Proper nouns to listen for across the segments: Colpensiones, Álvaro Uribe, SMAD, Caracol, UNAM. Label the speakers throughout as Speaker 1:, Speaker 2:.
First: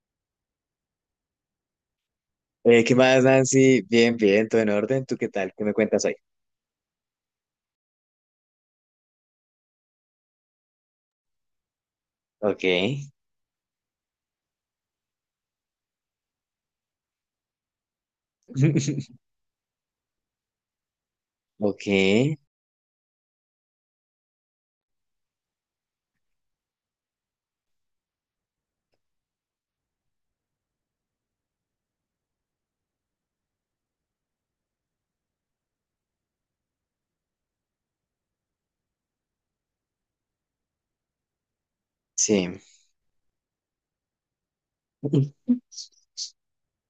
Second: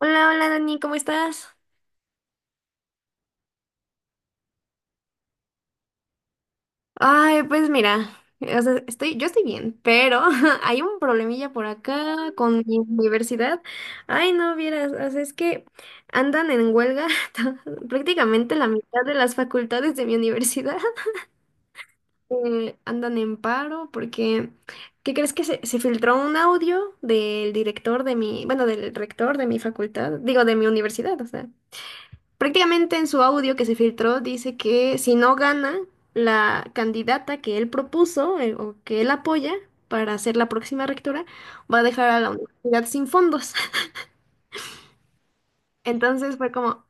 Speaker 1: Hola, hola Dani, ¿cómo estás?
Speaker 2: ¿Qué más, Nancy? Bien, bien, todo en orden. ¿Tú qué tal? ¿Qué me cuentas hoy?
Speaker 1: Ay, pues mira, o sea, yo estoy bien, pero hay un problemilla por acá con
Speaker 2: Ok.
Speaker 1: mi universidad. Ay, no vieras, o sea, es que andan en huelga prácticamente la mitad de las facultades de mi universidad.
Speaker 2: Ok,
Speaker 1: Andan en paro porque, ¿qué crees que se filtró un audio del director de mi, bueno, del rector de mi facultad, digo, de mi universidad, o sea. Prácticamente en su audio que se filtró dice que si no gana la candidata que él propuso, o que él apoya para ser la próxima rectora, va a dejar a la
Speaker 2: sí.
Speaker 1: universidad sin fondos. Entonces fue como,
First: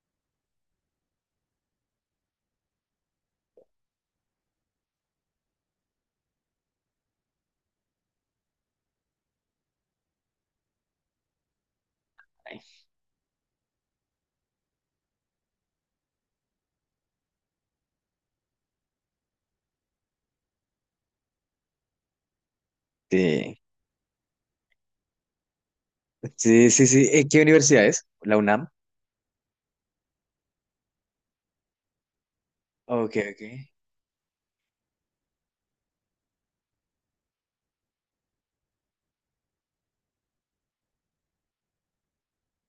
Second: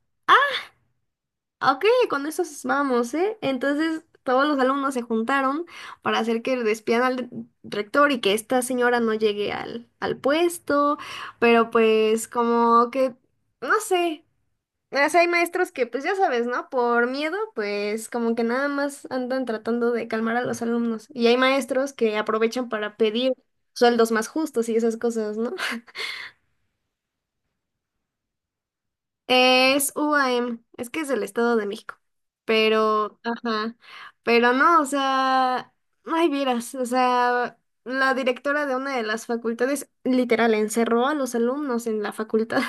Speaker 1: ok, con eso vamos, ¿eh? Entonces todos los alumnos se juntaron para hacer que despidan al rector y que esta señora no llegue al puesto, pero pues
Speaker 2: Ay,
Speaker 1: como que, no sé. O sea, hay maestros que, pues ya sabes, ¿no? Por miedo, pues como que nada más andan tratando de calmar a los alumnos. Y hay maestros que aprovechan para pedir
Speaker 2: sí,
Speaker 1: sueldos más justos y esas cosas, ¿no?
Speaker 2: sí, sí. Sí. ¿Qué universidad es? ¿La UNAM?
Speaker 1: Es UAM, es que es el Estado de México.
Speaker 2: Ok,
Speaker 1: Pero,
Speaker 2: ok.
Speaker 1: ajá, pero no, o sea, ay, vieras, o sea, la directora de una de las facultades literal encerró a los alumnos en la facultad,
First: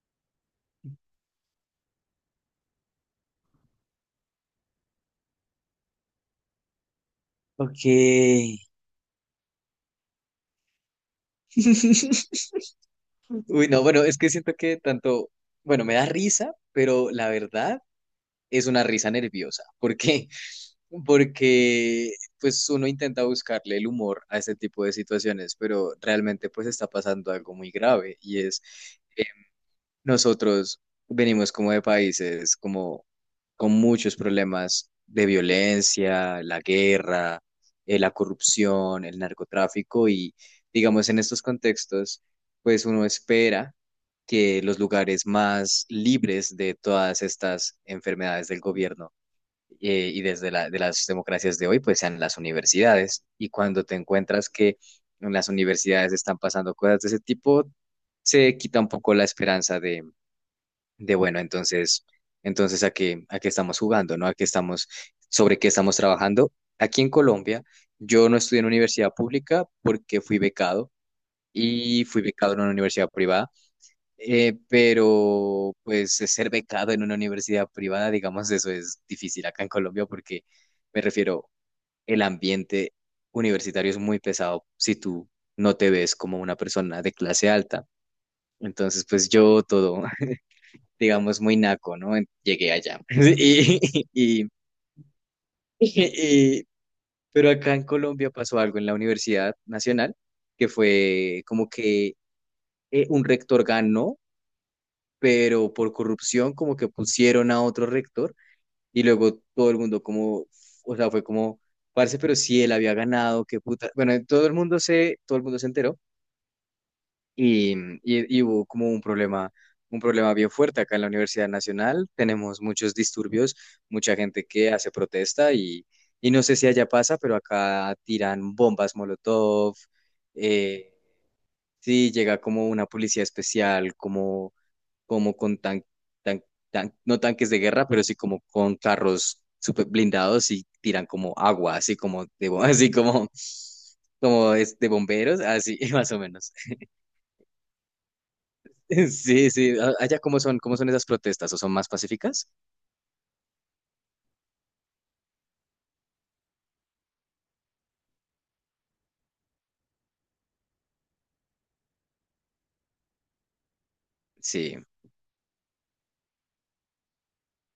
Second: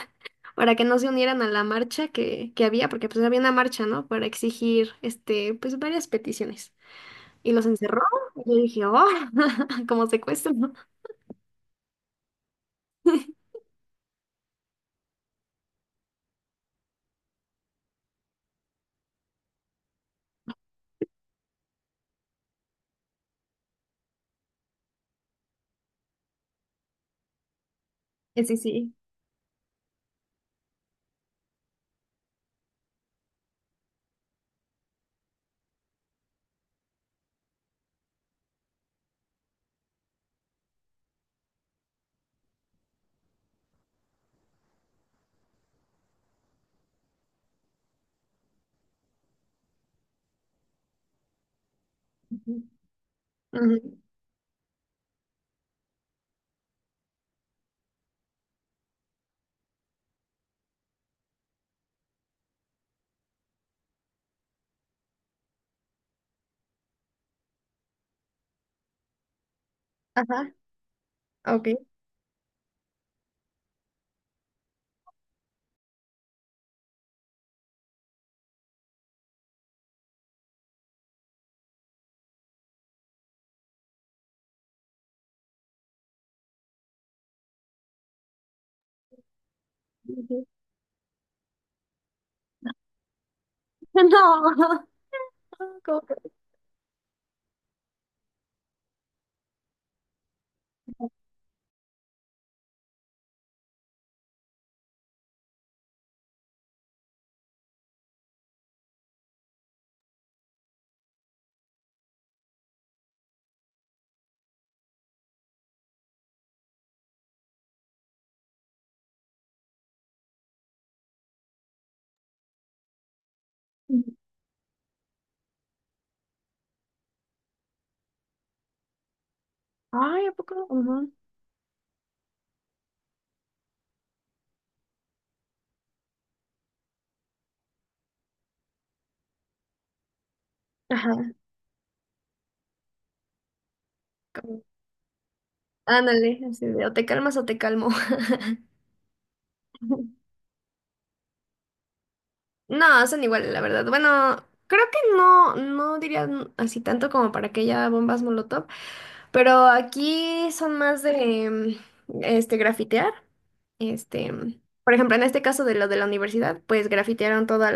Speaker 1: para que no se unieran a la marcha que había, porque pues había una marcha, ¿no? Para exigir, este, pues varias peticiones. Y los
Speaker 2: Ok.
Speaker 1: encerró, y yo dije, oh, como secuestro, ¿no?
Speaker 2: Uy, no, bueno, es que siento que tanto, bueno, me da risa, pero la verdad es una risa nerviosa. ¿Por qué? Porque pues uno intenta buscarle el humor a este tipo de situaciones, pero realmente pues está pasando algo muy grave y
Speaker 1: Sí,
Speaker 2: es.
Speaker 1: sí.
Speaker 2: Nosotros venimos como de países como con muchos problemas de violencia, la guerra, la corrupción, el narcotráfico y digamos en estos contextos, pues uno espera que los lugares más libres de todas estas enfermedades del gobierno y desde la, de las democracias de hoy, pues sean las
Speaker 1: Ujú.
Speaker 2: universidades. Y
Speaker 1: Ujú.
Speaker 2: cuando te encuentras que en las universidades están pasando cosas de ese tipo, se quita un poco la esperanza de bueno, entonces a qué estamos jugando, ¿no? A qué estamos, sobre qué estamos trabajando. Aquí en Colombia, yo no estudié en universidad pública porque fui
Speaker 1: Ajá,
Speaker 2: becado
Speaker 1: ok.
Speaker 2: y fui becado en una universidad privada, pero pues ser becado en una universidad privada, digamos, eso es difícil acá en Colombia porque me refiero, el ambiente universitario es muy pesado si tú no te ves como una persona de clase alta. Entonces, pues yo todo, digamos, muy naco, ¿no? Llegué allá. Y, y- y- pero acá en Colombia pasó algo en la Universidad Nacional, que fue como que un rector ganó, pero por corrupción como que pusieron a otro rector y luego todo el mundo como, o sea, fue como, parce, pero si él había ganado, qué puta. Bueno, todo el mundo se, todo el mundo se enteró. Y hubo como un problema bien fuerte acá en la Universidad Nacional. Tenemos muchos disturbios,
Speaker 1: Ujú.
Speaker 2: mucha gente que hace protesta y no sé si allá pasa, pero acá tiran bombas Molotov.
Speaker 1: Ay, ¿a poco?
Speaker 2: eh,
Speaker 1: Ujú.
Speaker 2: sí, llega como una policía especial, como, como con tan- no tanques de guerra, pero sí como con carros super blindados y tiran
Speaker 1: Ajá.
Speaker 2: como agua, así como de, así como, como
Speaker 1: como-
Speaker 2: es de bomberos, así más o
Speaker 1: Ándale,
Speaker 2: menos.
Speaker 1: así de, o te calmas o te calmo.
Speaker 2: Sí, sí. Allá, cómo son esas protestas? ¿O son más pacíficas?
Speaker 1: No, son iguales, la verdad. Bueno, creo que no, no diría así tanto como para que haya bombas Molotov, pero aquí son más de este grafitear. Este,
Speaker 2: Sí,
Speaker 1: por ejemplo, en este caso de lo de la universidad, pues grafitearon todas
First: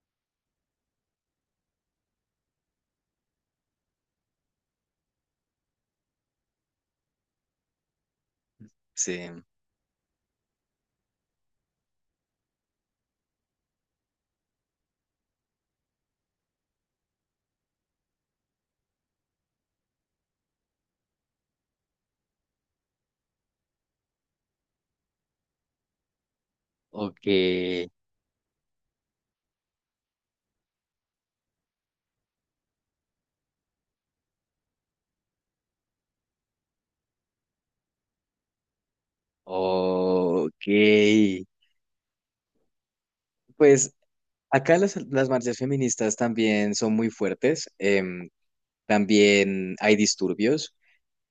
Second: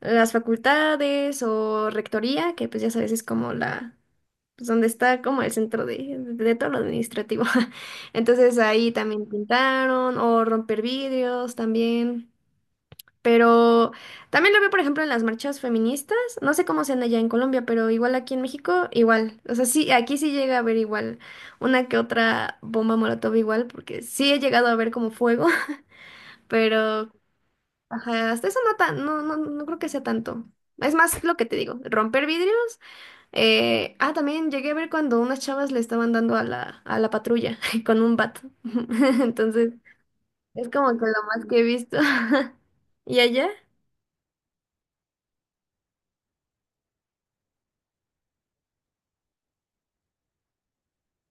Speaker 1: las facultades o rectoría, que pues ya sabes, es como la, pues donde está como el centro de todo lo administrativo. Entonces ahí también
Speaker 2: sí.
Speaker 1: pintaron o romper vidrios también. Pero también lo veo, por ejemplo, en las marchas feministas. No sé cómo sean allá en Colombia, pero igual aquí en México, igual. O sea, sí, aquí sí llega a haber igual una que otra bomba molotov igual, porque sí he llegado a ver como fuego. Pero,
Speaker 2: Ok,
Speaker 1: ajá, hasta eso no, tan, no, no, no creo que sea tanto. Es más lo que te digo, romper vidrios. También llegué a ver cuando unas chavas le estaban dando a la patrulla con un bat. Entonces,
Speaker 2: ok.
Speaker 1: es como que lo más que he visto. ¿Y allá?
Speaker 2: Pues acá las marchas feministas también son muy fuertes. También hay disturbios.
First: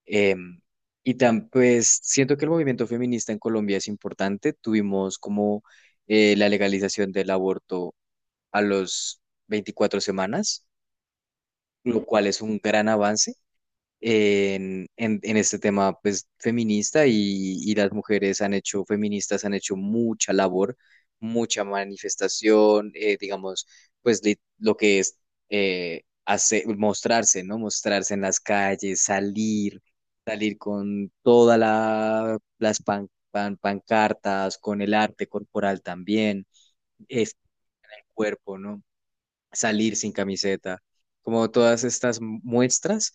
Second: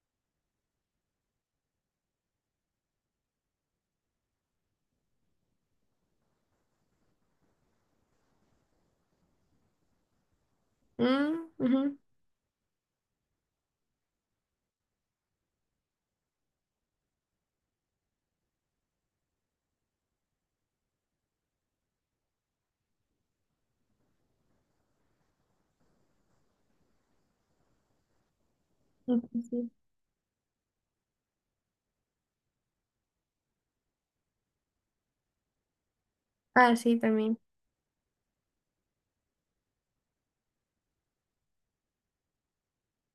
Speaker 2: em, y tan, pues siento que el movimiento feminista en Colombia es importante. Tuvimos como la legalización del aborto a los 24 semanas,
Speaker 1: Mm, ujú,
Speaker 2: lo cual es un gran avance en, en este tema pues, feminista y las mujeres han hecho, feministas han hecho mucha labor, mucha manifestación, digamos, pues lo que es mostrarse, ¿no? Mostrarse en las calles,
Speaker 1: ujú, sí. Sí.
Speaker 2: salir, salir con todas las pancartas, con el arte corporal también,
Speaker 1: Ah, sí,
Speaker 2: este
Speaker 1: también.
Speaker 2: cuerpo, ¿no? Salir sin camiseta, como todas estas muestras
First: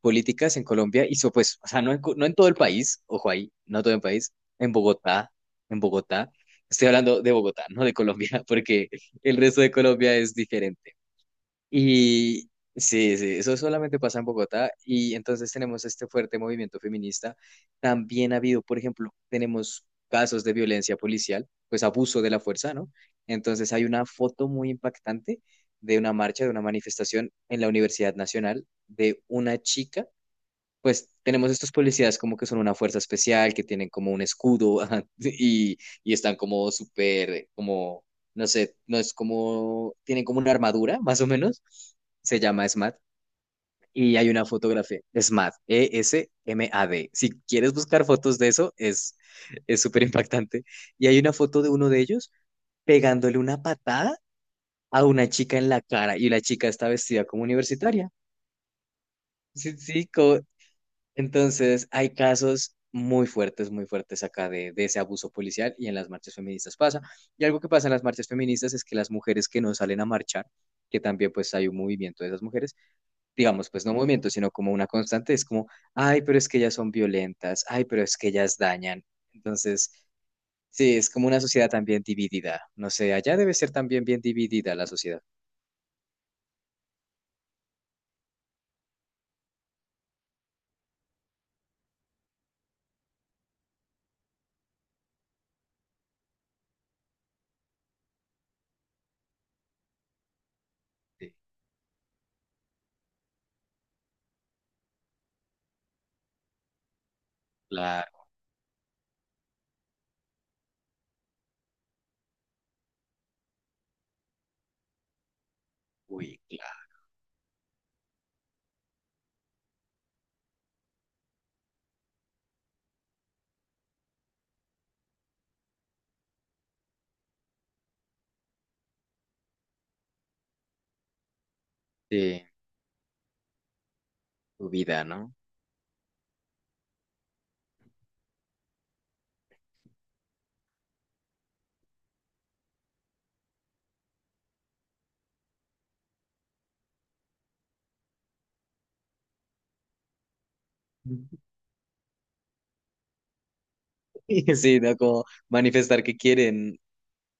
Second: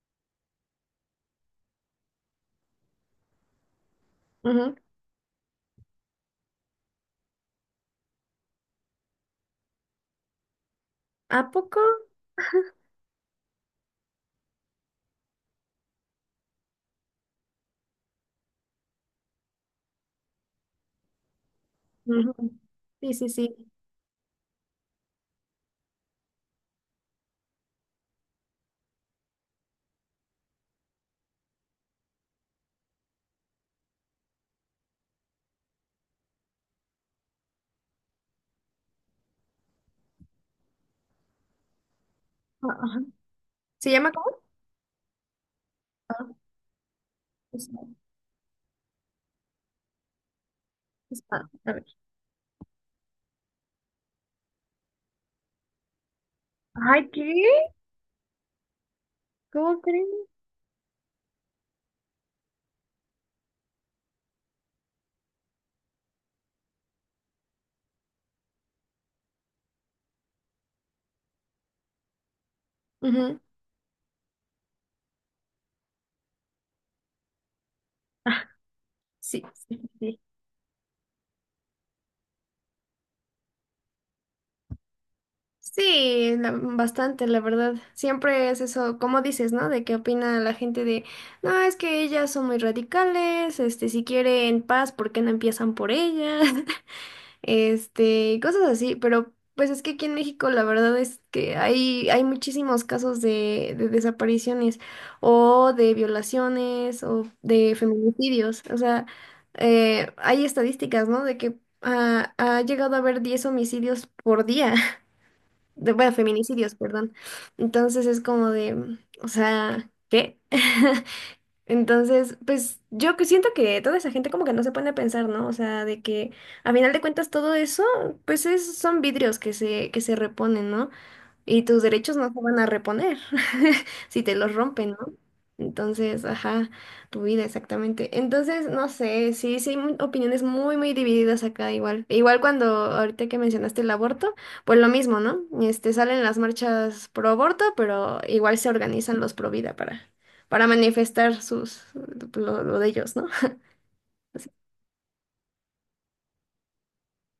Speaker 2: políticas en Colombia, hizo pues, o sea, no en, no en todo el país, ojo ahí, no todo el país, en
Speaker 1: Ujú.
Speaker 2: Bogotá, en Bogotá, estoy hablando de Bogotá, no de Colombia, porque el resto de Colombia es diferente.
Speaker 1: ¿A poco?
Speaker 2: Y sí, sí, eso solamente pasa en Bogotá y entonces tenemos este fuerte movimiento feminista. También ha habido, por ejemplo, tenemos casos de violencia policial, pues abuso de
Speaker 1: Ujú.
Speaker 2: la fuerza, ¿no?
Speaker 1: Sí, sí, sí.
Speaker 2: Entonces hay una foto muy impactante de una marcha, de una manifestación en la Universidad Nacional de una chica, pues tenemos estos policías como que son una fuerza especial, que tienen como un escudo ajá, y están como súper, como, no sé, no es como, tienen como una armadura, más o menos, se llama
Speaker 1: Ah,
Speaker 2: SMAD.
Speaker 1: ajá. ¿Se llama
Speaker 2: Y hay
Speaker 1: cómo?
Speaker 2: una fotografía, SMAD,
Speaker 1: Ah,
Speaker 2: ESMAD. Si
Speaker 1: es-
Speaker 2: quieres buscar fotos de eso, es súper impactante. Y hay una
Speaker 1: ah,
Speaker 2: foto de
Speaker 1: a ver.
Speaker 2: uno de ellos pegándole una patada a una chica en la cara y la chica está
Speaker 1: Ay,
Speaker 2: vestida como
Speaker 1: ¿qué?
Speaker 2: universitaria. Sí,
Speaker 1: ¿Cómo
Speaker 2: sí,
Speaker 1: crees?
Speaker 2: entonces, hay casos muy fuertes acá de ese abuso policial y en las marchas feministas pasa. Y algo que pasa en las marchas feministas es que las mujeres que no salen a marchar, que también pues hay un movimiento de esas mujeres,
Speaker 1: Ujú.
Speaker 2: digamos, pues no movimiento, sino como una constante, es como, ay, pero es que ellas son violentas, ay, pero es que ellas dañan.
Speaker 1: Sí, sí,
Speaker 2: Entonces,
Speaker 1: sí.
Speaker 2: sí, es como una sociedad también dividida. No sé, allá debe ser también bien dividida la sociedad.
Speaker 1: Sí, la- bastante, la verdad. Siempre es eso, como dices, ¿no? De qué opina la gente de, no, es que ellas son muy radicales, este, si quieren paz, ¿por qué no empiezan por ellas? Este, cosas así, pero pues es que aquí en México la verdad es
Speaker 2: Sí,
Speaker 1: que hay muchísimos casos de desapariciones o de violaciones o de
Speaker 2: claro,
Speaker 1: feminicidios, o sea, hay estadísticas, ¿no? De que ha llegado a haber 10 homicidios por día, de, bueno,
Speaker 2: uy,
Speaker 1: feminicidios,
Speaker 2: claro.
Speaker 1: perdón. Entonces es como de, o sea, ¿qué? Entonces, pues yo que siento que toda esa gente como que no se pone a pensar, ¿no? O sea, de que a final de cuentas todo eso, pues es, son vidrios que que se reponen, ¿no? Y tus derechos no se
Speaker 2: Sí,
Speaker 1: van a reponer si te los
Speaker 2: tu
Speaker 1: rompen, ¿no?
Speaker 2: vida, ¿no?
Speaker 1: Entonces, ajá, tu vida exactamente. Entonces, no sé, sí, sí, hay opiniones muy, muy divididas acá igual. Igual cuando ahorita que mencionaste el aborto, pues lo mismo, ¿no? Este, salen las marchas pro aborto, pero igual se organizan los pro vida para manifestar sus, lo de ellos, ¿no?
Speaker 2: Sí, ¿no? Como manifestar que quieren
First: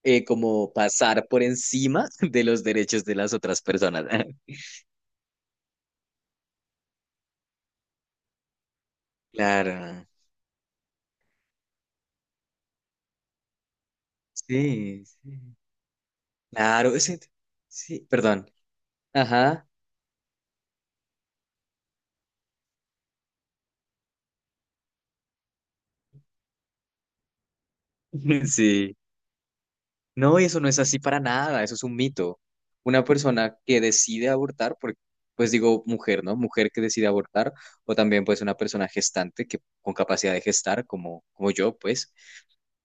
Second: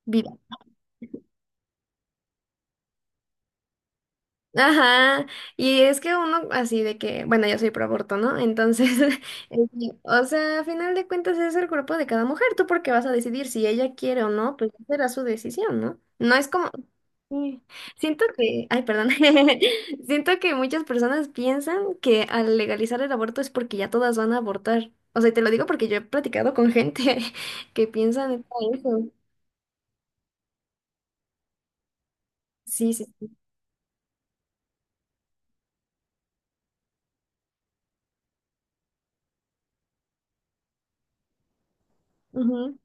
Speaker 2: como pasar por encima de los derechos de las otras personas.
Speaker 1: Ajá, y es que uno así de que, bueno, yo soy pro aborto, ¿no? Entonces, este,
Speaker 2: Claro,
Speaker 1: o sea, a final de cuentas es el cuerpo de cada mujer, tú porque vas a decidir si ella quiere o no, pues
Speaker 2: sí,
Speaker 1: será su
Speaker 2: sí.
Speaker 1: decisión, ¿no? No es como,
Speaker 2: Claro,
Speaker 1: sí.
Speaker 2: sí,
Speaker 1: Siento
Speaker 2: perdón.
Speaker 1: que, ay, perdón,
Speaker 2: Ajá,
Speaker 1: siento que muchas personas piensan que al legalizar el aborto es porque ya todas van a abortar. O sea, y te lo digo porque yo he platicado con gente que piensan
Speaker 2: sí.
Speaker 1: eso.
Speaker 2: No, y eso no es así para nada, eso es un mito.
Speaker 1: Sí,
Speaker 2: Una
Speaker 1: sí, sí.
Speaker 2: persona que decide abortar, porque, pues digo mujer, ¿no? Mujer que decide abortar, o también pues una persona gestante que con capacidad de gestar, como, como yo, pues,
Speaker 1: Ujú,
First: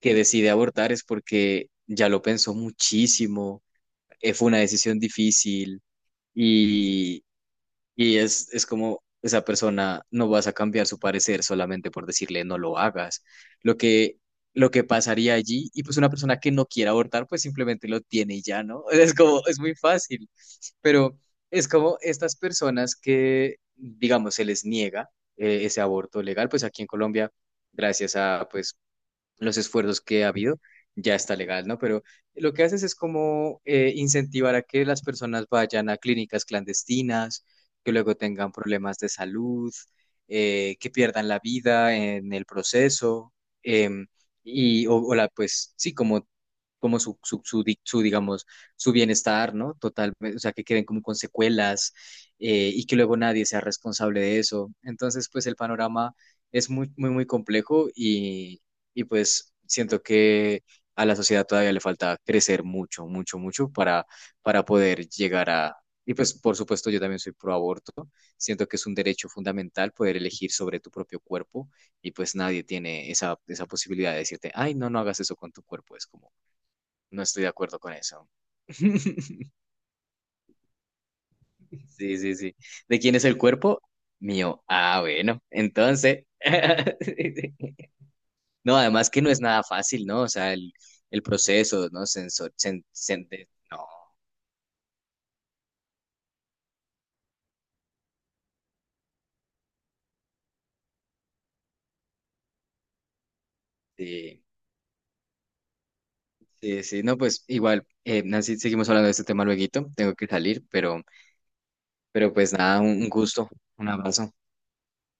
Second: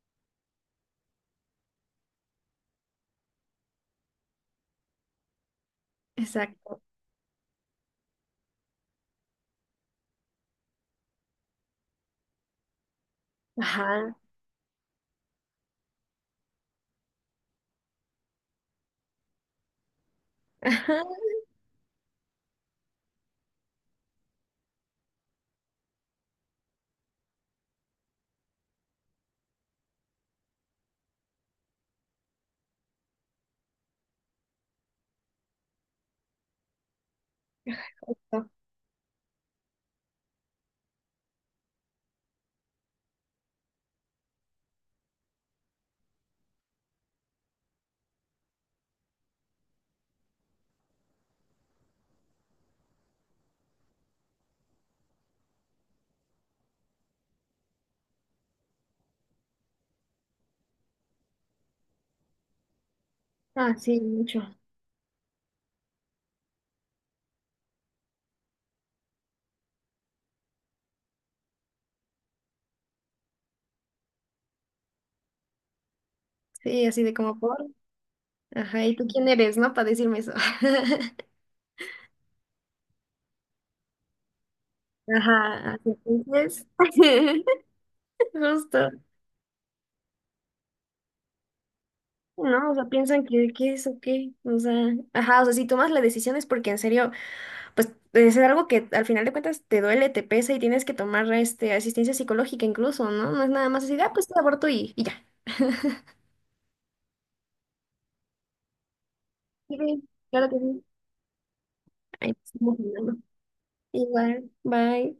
Speaker 2: que decide abortar es porque ya lo pensó muchísimo, fue una decisión difícil.
Speaker 1: exacto.
Speaker 2: Y, y es como esa persona no vas a cambiar su parecer solamente por decirle no lo hagas. Lo
Speaker 1: Ajá.
Speaker 2: que, lo que pasaría allí, y pues una persona que no quiera abortar, pues simplemente lo tiene y ya, ¿no? Es como, es muy fácil.
Speaker 1: Ajá.
Speaker 2: Pero es como estas personas que, digamos, se les niega ese aborto legal, pues aquí en Colombia, gracias a pues los esfuerzos que ha habido, ya está legal, ¿no? Pero lo que haces es como incentivar a que las personas vayan a clínicas clandestinas, que luego tengan problemas de salud, que pierdan la vida en el proceso, em, y, o la, pues sí, como como su, digamos, su bienestar, ¿no? Total, o sea, que queden como con secuelas y que luego nadie sea responsable de eso. Entonces, pues el panorama es muy, muy, muy complejo y pues siento que a la sociedad todavía le falta crecer mucho, mucho, mucho
Speaker 1: Ah, sí, mucho.
Speaker 2: para poder llegar a... Y pues, por supuesto, yo también soy pro aborto. Siento que es un derecho fundamental poder elegir sobre tu propio cuerpo y pues nadie tiene esa, esa posibilidad de decirte, ay, no, no hagas eso con tu cuerpo. Es como
Speaker 1: Sí, así de
Speaker 2: no
Speaker 1: como
Speaker 2: estoy de
Speaker 1: por.
Speaker 2: acuerdo con eso.
Speaker 1: Ajá, ¿y tú quién eres, no? Para decirme eso.
Speaker 2: Sí, sí, sí. ¿De quién es el cuerpo? Mío. Ah, bueno,
Speaker 1: Ajá, así
Speaker 2: entonces.
Speaker 1: entonces.
Speaker 2: No,
Speaker 1: Justo.
Speaker 2: además que no es nada fácil, ¿no? O sea, el proceso, ¿no? Sensor,
Speaker 1: No, o
Speaker 2: sen-
Speaker 1: sea, piensan
Speaker 2: sen-
Speaker 1: que,
Speaker 2: de- no,
Speaker 1: es o qué. O sea, ajá, o sea, si tomas la decisión es porque en serio, pues es algo que al final de cuentas te duele, te pesa y tienes que tomar este, asistencia psicológica incluso, ¿no? No es nada más así, de, ah, pues te
Speaker 2: sí,
Speaker 1: aborto y ya.
Speaker 2: sí, sí, no, pues igual, Nancy, seguimos hablando de este tema lueguito,
Speaker 1: Sí,
Speaker 2: tengo que
Speaker 1: claro que
Speaker 2: salir,
Speaker 1: sí. Ahí
Speaker 2: pero pues
Speaker 1: estamos
Speaker 2: nada, un
Speaker 1: hablando.
Speaker 2: gusto, un abrazo.
Speaker 1: Igual, bye.